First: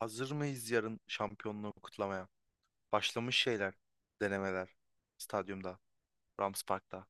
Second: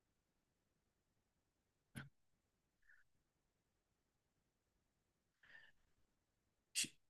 Hazır mıyız yarın şampiyonluğu kutlamaya? Başlamış şeyler, denemeler. Stadyumda, Rams Ş- Park'ta.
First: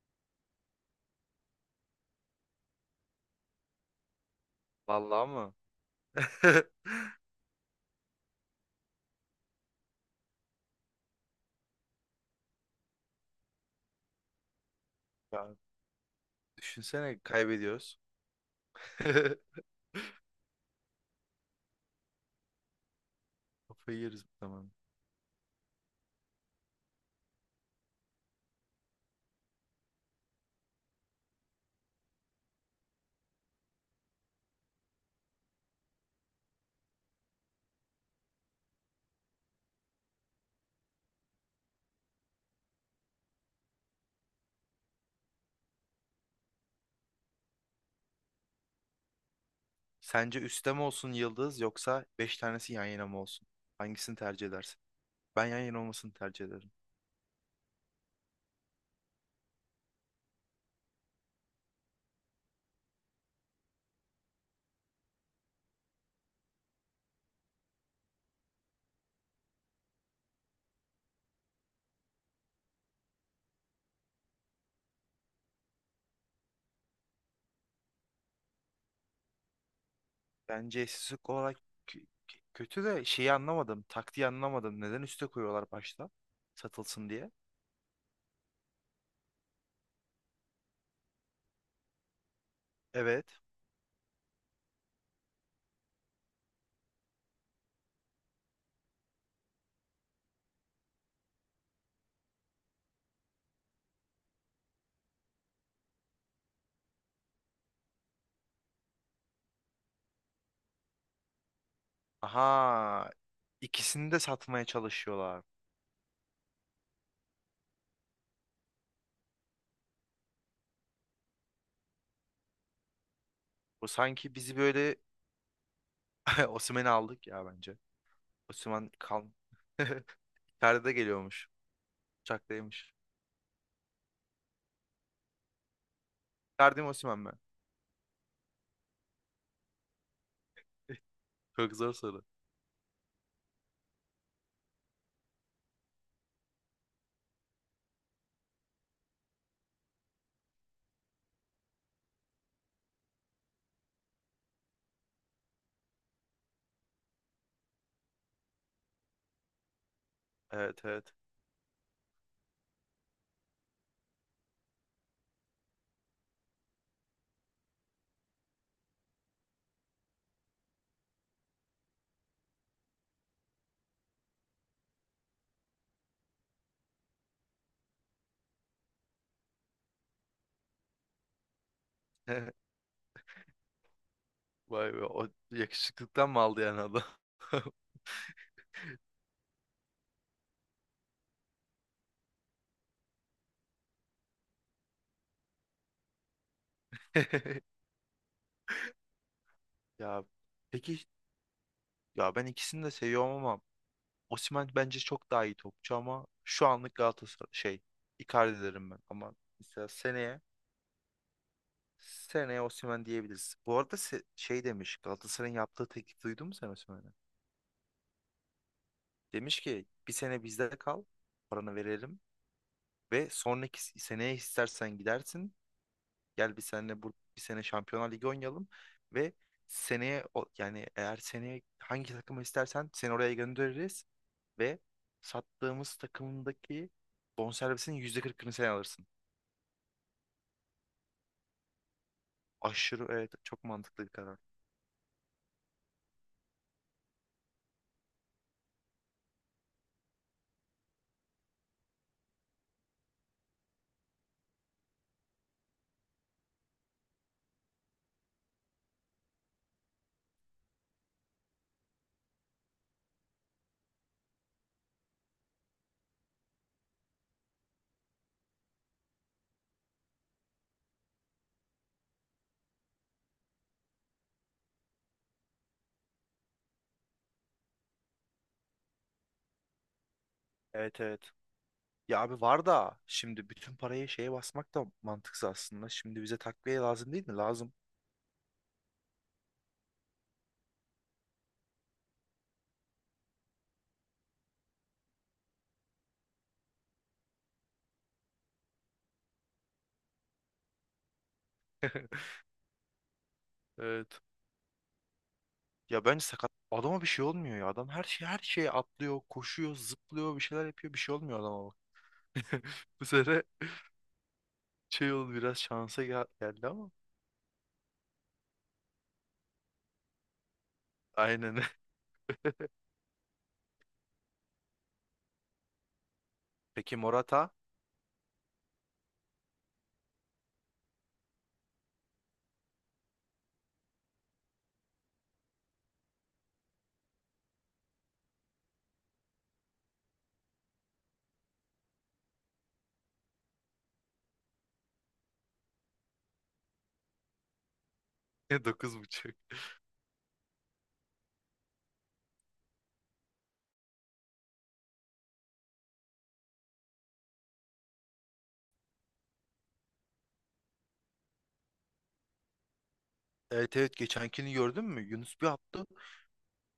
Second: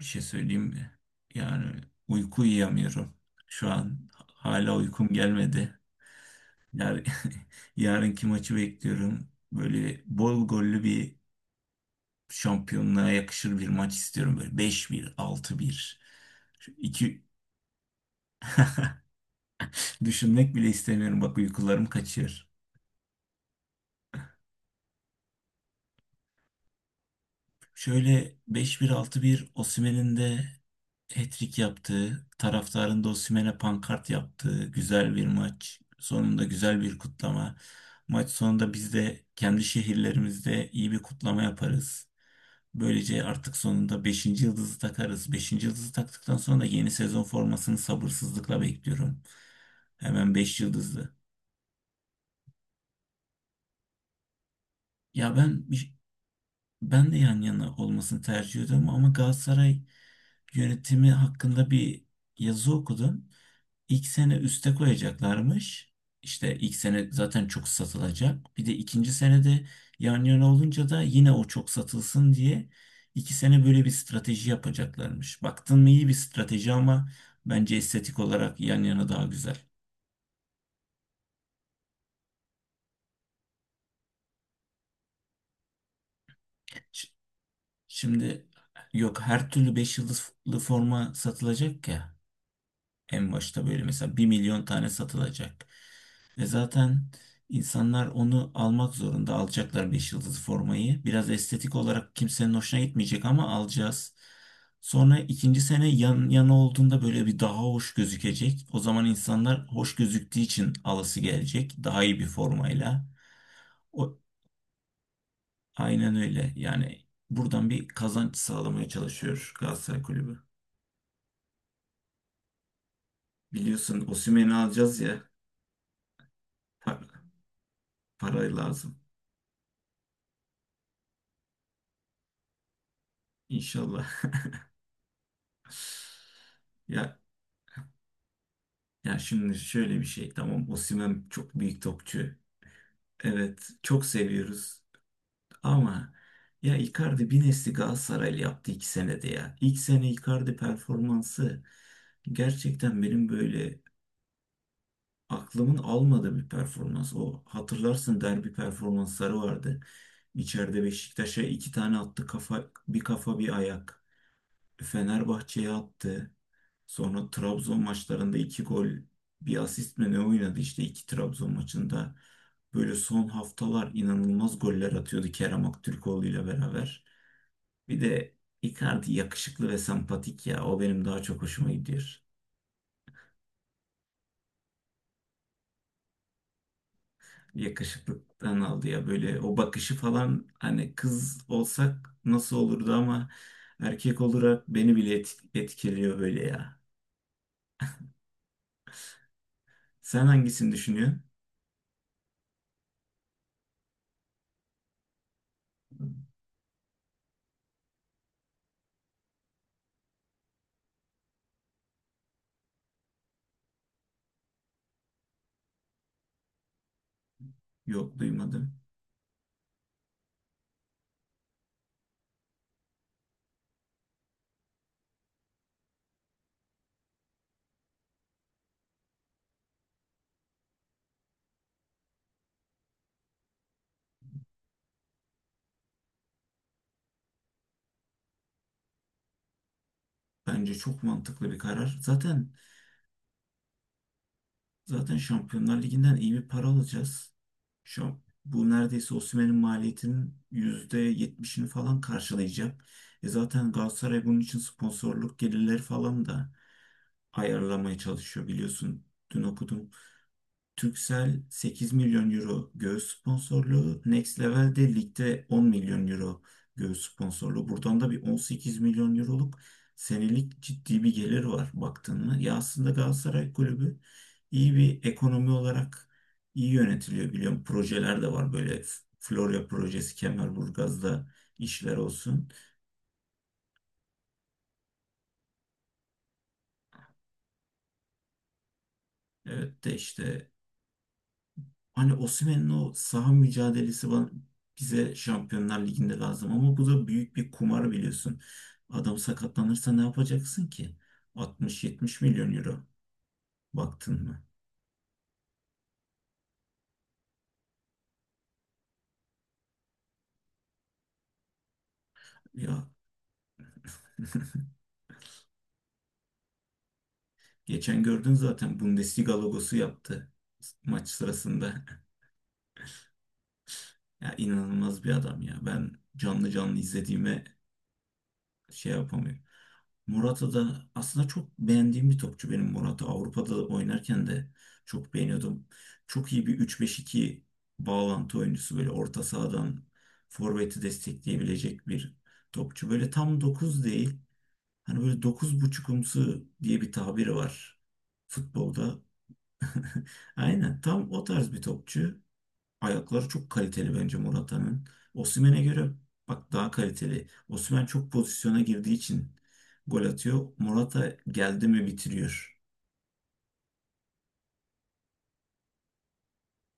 Bir şey söyleyeyim mi? Yani uyku uyuyamıyorum. Şu an hala uykum Vallahi mı? gelmedi. Yar yarınki maçı bekliyorum. Böyle bol gollü bir şampiyonluğa yakışır bir maç istiyorum. Böyle 5-1 Ya 6-1 Şu düşünsene iki kaybediyoruz. düşünmek bile istemiyorum. Bak uykularım kaçıyor. Kafayı yeriz bu zaman. Şöyle 5-1 6-1 Osimhen'in de hat-trick yaptığı, taraftarın da Osimhen'e pankart yaptığı güzel bir maç. Sonunda güzel bir kutlama. Maç sonunda biz de kendi şehirlerimizde iyi bir kutlama yaparız. Böylece artık sonunda beşinci yıldızı takarız. Beşinci yıldızı taktıktan sonra da yeni sezon formasını sabırsızlıkla bekliyorum. Hemen Sence 5 üstte mi olsun yıldızlı. yıldız yoksa 5 tanesi yan yana mı olsun? Hangisini tercih edersin? Ya Ben yan yana olmasını tercih ederim. ben de yan yana olmasını tercih ediyorum ama Galatasaray yönetimi hakkında bir yazı okudum. İlk sene üste koyacaklarmış. İşte ilk sene zaten çok satılacak. Bir de ikinci senede yan yana olunca da yine o çok satılsın diye iki sene böyle bir strateji yapacaklarmış. Baktın mı iyi bir strateji ama bence estetik olarak yan yana daha güzel. Bence eşsizlik olarak kötü de şeyi anlamadım. Taktiği anlamadım. Neden üste koyuyorlar başta? Ş- Satılsın diye. Şimdi yok, her türlü 5 yıldızlı forma satılacak ya. Evet. En başta böyle mesela 1 milyon tane satılacak. Ve zaten insanlar onu almak zorunda. Alacaklar 5 yıldızlı formayı. Biraz estetik olarak kimsenin hoşuna gitmeyecek ama alacağız. Sonra ikinci sene yan yana olduğunda böyle bir daha hoş gözükecek. O zaman insanlar hoş gözüktüğü için alası gelecek. Daha iyi bir formayla. Aha. İkisini O, de satmaya çalışıyorlar. aynen öyle. Yani buradan bir kazanç sağlamaya çalışıyor Galatasaray Kulübü. O Biliyorsun sanki Osimhen'i bizi böyle alacağız ya. Osimhen'i Pa- aldık ya bence. para Osimhen lazım. kal. Ferdi geliyormuş. Uçaktaymış. İnşallah. Ferdi mi Ya Osimhen mi? ya şimdi şöyle bir şey, tamam, Osimhen çok Çok büyük zor soru. topçu. Evet, çok seviyoruz ama ya Icardi bir nesli Galatasaraylı yaptı 2 senede ya. İlk sene Icardi performansı gerçekten benim böyle aklımın almadığı bir performans. O, hatırlarsın, derbi performansları vardı. İçeride Evet, evet. Beşiktaş'a iki tane attı, kafa bir, kafa bir ayak. Fenerbahçe'ye attı. Sonra Trabzon maçlarında 2 gol, bir asist mi ne oynadı işte 2 Trabzon maçında. Böyle son haftalar inanılmaz goller atıyordu Kerem Aktürkoğlu ile beraber. Bir de Icardi yakışıklı ve sempatik ya. O benim daha çok hoşuma gidiyor. Vay be, o yakışıklıktan mı aldı yani adam? Yakışıklıktan aldı ya, böyle o bakışı falan, hani kız olsak nasıl olurdu ama erkek olarak beni bile etkiliyor böyle ya. Ya Sen hangisini peki, düşünüyorsun? ya ben ikisini de seviyorum ama Osimhen bence çok daha iyi topçu ama şu anlık Galatasaray şey, Icardi derim ben ama mesela seneye seneye Osimhen diyebiliriz. Bu arada şey demiş, Galatasaray'ın yaptığı teklif duydun mu sen Osimhen'e? Yok, duymadım. Demiş ki bir sene bizde kal, paranı verelim ve sonraki seneye istersen gidersin. Gel bir sene, bu bir sene Şampiyonlar Ligi oynayalım ve seneye yani eğer seneye hangi takımı istersen seni oraya göndeririz ve sattığımız takımdaki bonservisin %40'ını sen alırsın. Bence çok mantıklı bir karar. Zaten Aşırı evet, çok mantıklı bir karar. Zaten Şampiyonlar Ligi'nden iyi bir para alacağız. Şu an bu neredeyse Osimhen'in maliyetinin %70'ini falan karşılayacak. E zaten Galatasaray bunun için sponsorluk gelirleri falan da ayarlamaya çalışıyor biliyorsun. Dün okudum, Turkcell 8 milyon euro göğüs sponsorluğu. Next Level de ligde 10 milyon euro göğüs sponsorluğu. Buradan da bir 18 milyon euroluk senelik ciddi bir gelir var baktın mı? Ya aslında Galatasaray Kulübü iyi bir ekonomi olarak iyi yönetiliyor, biliyorum. Projeler de var böyle, Florya projesi, Evet, evet. Kemerburgaz'da işler Ya abi, olsun. var da şimdi bütün parayı şeye basmak da mantıksız aslında. Şimdi bize takviye lazım değil mi? Lazım. Evet de işte, hani Osimhen'in o saha mücadelesi bize Şampiyonlar Ligi'nde lazım ama bu da büyük bir kumar biliyorsun. Adam sakatlanırsa ne yapacaksın ki? 60-70 milyon euro Evet. baktın mı? Ya bence sakat adama bir şey olmuyor ya. Adam her şey, her şeye atlıyor, koşuyor, zıplıyor, bir şeyler yapıyor. Bir şey olmuyor adama bak. Ya Bu sefer şey oldu, biraz şansa geldi ama. geçen gördün zaten, Bundesliga logosu yaptı maç Aynen. sırasında. Ya inanılmaz bir adam ya. Ben canlı canlı Peki izlediğime Morata. şey yapamıyorum. Morata da aslında çok beğendiğim bir topçu, benim Morata. Avrupa'da da oynarken de çok beğeniyordum. Çok iyi bir 3-5-2 bağlantı oyuncusu, böyle orta sahadan forveti destekleyebilecek bir topçu. Böyle tam 9 değil. Hani böyle dokuz buçukumsu diye bir tabiri var Dokuz futbolda. buçuk. Aynen tam o tarz bir topçu. Ayakları çok kaliteli bence Morata'nın. Osimhen'e göre bak, daha kaliteli. Osimhen çok pozisyona girdiği için gol atıyor. Morata geldi mi bitiriyor. Evet, evet, geçenkini gördün mü? Yunus bir attı.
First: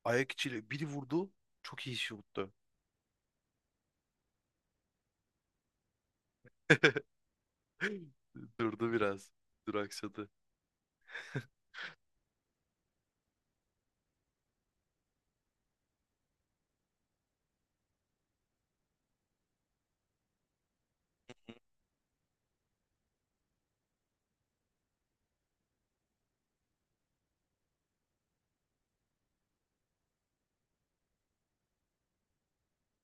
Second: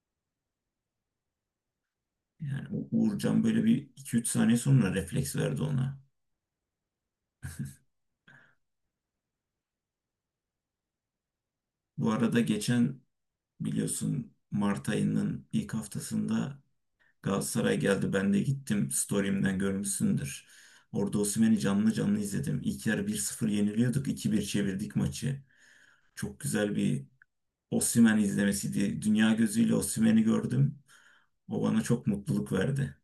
Ayak içiyle biri vurdu. Çok iyi şuttu. Yani Uğurcan böyle bir iki üç saniye sonra refleks verdi ona. Durdu biraz. Duraksadı. Bu arada geçen, biliyorsun, Mart ayının ilk haftasında Galatasaray geldi. Ben de gittim. Story'imden görmüşsündür. Orada Osimhen'i canlı canlı izledim. İlk yarı 1-0 yeniliyorduk. 2 bir çevirdik maçı. Çok güzel bir Osimhen izlemesiydi. Dünya gözüyle Osimhen'i gördüm. O bana çok mutluluk verdi.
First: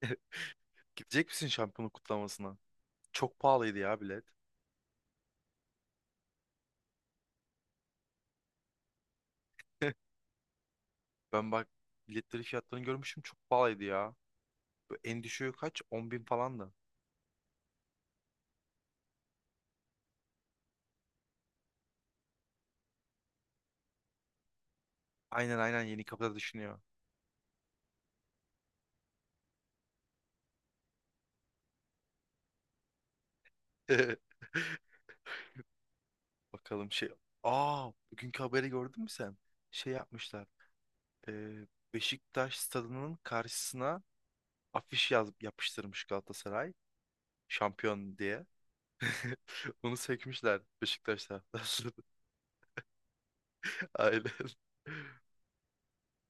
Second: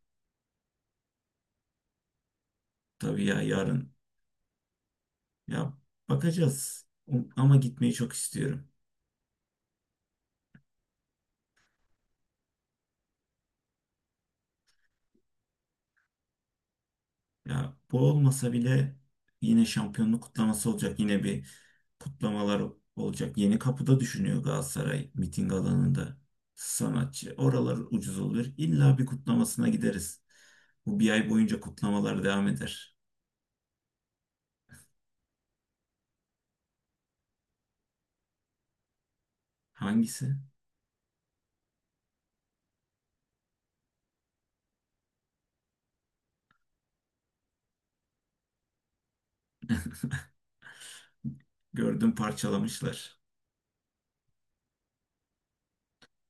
Gidecek misin şampiyonluk kutlamasına? Tabii Çok ya, pahalıydı yarın ya bilet. ya bakacağız. Ama gitmeyi çok istiyorum. Ben bak, biletleri, fiyatlarını görmüşüm, çok pahalıydı ya. En düşüğü kaç? 10 bin falan da. Ya bu olmasa bile yine şampiyonluk kutlaması olacak. Yine bir kutlamalar olacak. Yeni kapıda düşünüyor Galatasaray, miting Aynen, aynen, yeni alanında kapıda düşünüyor. sanatçı. Oralar ucuz olur. İlla bir kutlamasına gideriz. Bu bir ay boyunca kutlamalar devam eder. Bakalım şey. Aa, bugünkü haberi gördün mü sen? Şey Hangisi? yapmışlar. Ee, Beşiktaş stadının karşısına afiş yaz yapıştırmış Galatasaray. Şampiyon diye. Onu sökmüşler Beşiktaş taraftarları. Gördüm, parçalamışlar. Aynen.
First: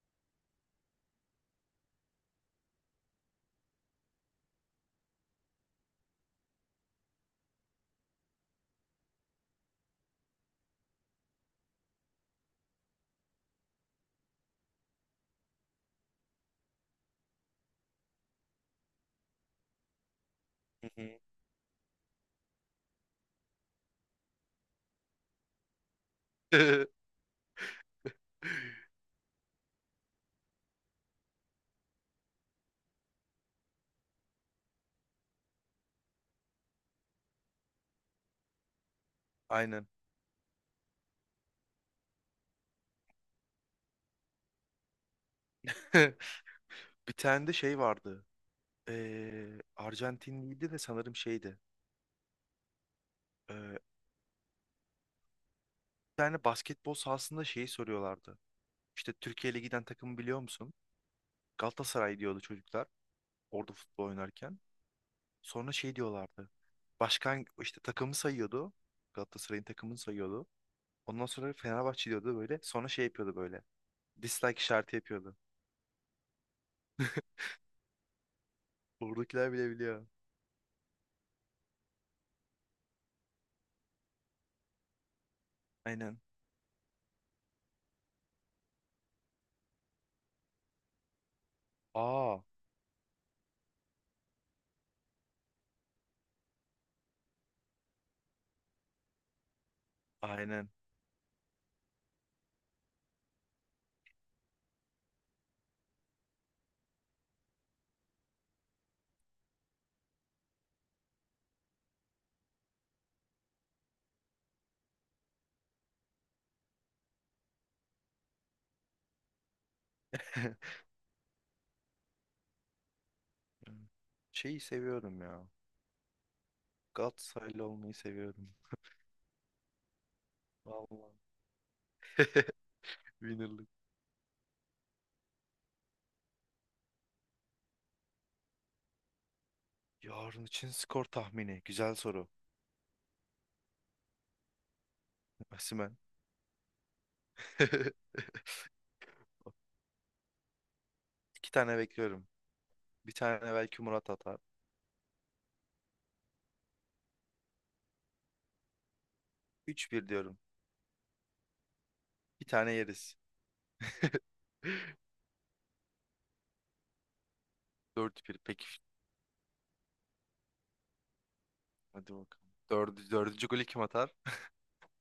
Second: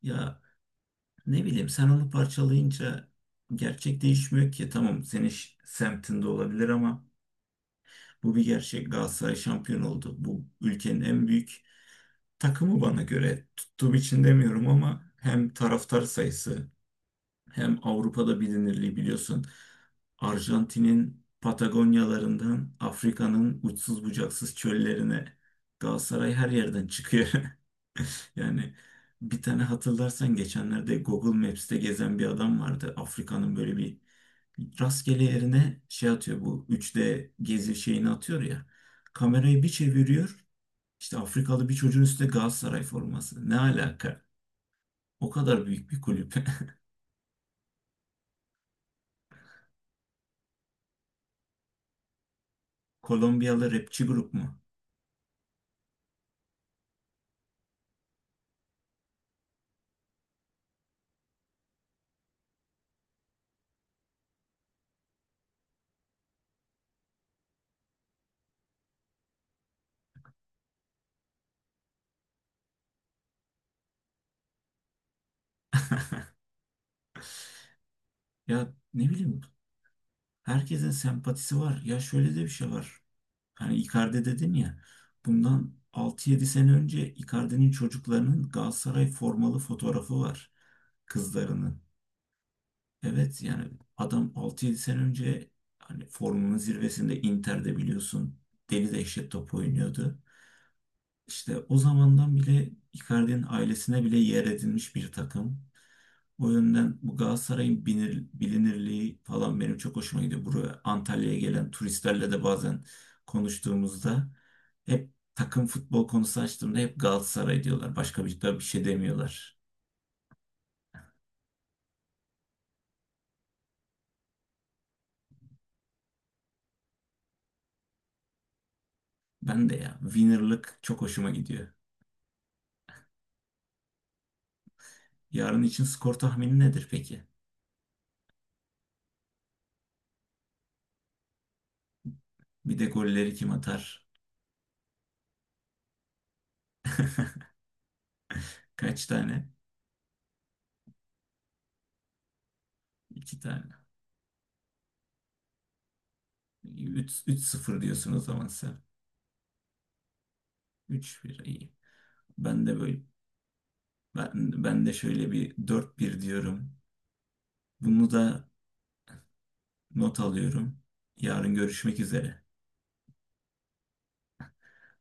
Ya, ne bileyim, sen onu parçalayınca gerçek değişmiyor ki. Tamam, senin semtinde olabilir ama bu bir gerçek. Galatasaray şampiyon oldu. Bu ülkenin en büyük takımı bana göre. Tuttuğum için demiyorum ama hem taraftar sayısı hem Avrupa'da bilinirliği, biliyorsun. Arjantin'in Hı Patagonyalarından Afrika'nın uçsuz bucaksız çöllerine, Galatasaray her yerden hı. çıkıyor. Yani bir tane, hatırlarsan, geçenlerde Google Maps'te gezen bir adam vardı. Afrika'nın böyle bir rastgele yerine şey atıyor, bu 3D gezi şeyini atıyor ya. Kamerayı bir Aynen. çeviriyor. İşte Afrikalı bir çocuğun üstünde Galatasaray forması. Ne alaka? O kadar büyük bir kulüp. Bir tane de şey vardı. Arjantinliydi de sanırım şeydi. Kolombiyalı Ee, rapçi grup mu? bir tane basketbol sahasında şeyi soruyorlardı. İşte Türkiye giden takımı biliyor musun? Galatasaray diyordu çocuklar orada futbol oynarken. Sonra şey diyorlardı. Başkan işte takımı sayıyordu. Galatasaray'ın takımını sayıyordu. Ondan sonra Fenerbahçe diyordu böyle. Sonra şey yapıyordu böyle. Dislike işareti yapıyordu. Ya ne bileyim, Buradakiler bile biliyor. herkesin sempatisi var. Ya şöyle de bir şey var. Hani Icardi dedin ya. Bundan Aynen. 6-7 sene önce Icardi'nin çocuklarının Galatasaray formalı fotoğrafı var. Kızlarının. Aa, Evet yani adam 6-7 sene önce, hani formunun zirvesinde Inter'de biliyorsun, deli dehşet top oynuyordu. aynen. İşte o zamandan bile Icardi'nin ailesine bile yer edinmiş bir takım. O yönden bu Galatasaray'ın bilinirliği falan benim çok hoşuma gidiyor. Buraya Antalya'ya gelen turistlerle de bazen konuştuğumuzda, hep takım futbol konusu açtığımda hep Galatasaray diyorlar. Başka bir, da bir şey demiyorlar. Şeyi seviyorum ya. Galatasaraylı olmayı seviyorum. Ben de ya, winner'lık çok Vallahi. hoşuma gidiyor. Winner'lık. Yarın için skor tahmini nedir peki? Yarın için skor tahmini. Güzel soru. Bir de golleri kim atar? Osimhen. Kaç tane? İki tane bekliyorum. Bir İki tane tane. belki Murat atar. 3-0 diyorsun o zaman sen. 3-1 diyorum. 3-1 iyi. Bir Ben tane de böyle yeriz. ben, ben de şöyle bir 4-1 diyorum. Bunu 4-1 da peki. not alıyorum. Yarın görüşmek Hadi üzere. bakalım. Dördü, dördüncü golü kim atar?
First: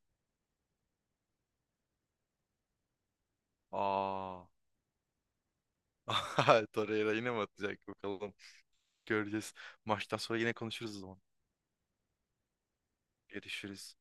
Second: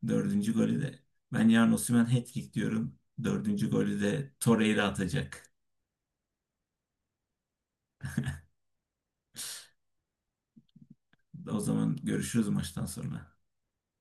Dördüncü golü de. Ben yarın Osimhen hat-trick diyorum. Dördüncü golü de Aa. Torreira atacak. Torreira yine mi atacak bakalım. Göreceğiz. Maçtan sonra yine konuşuruz o zaman. O zaman görüşürüz maçtan sonra. Görüşürüz.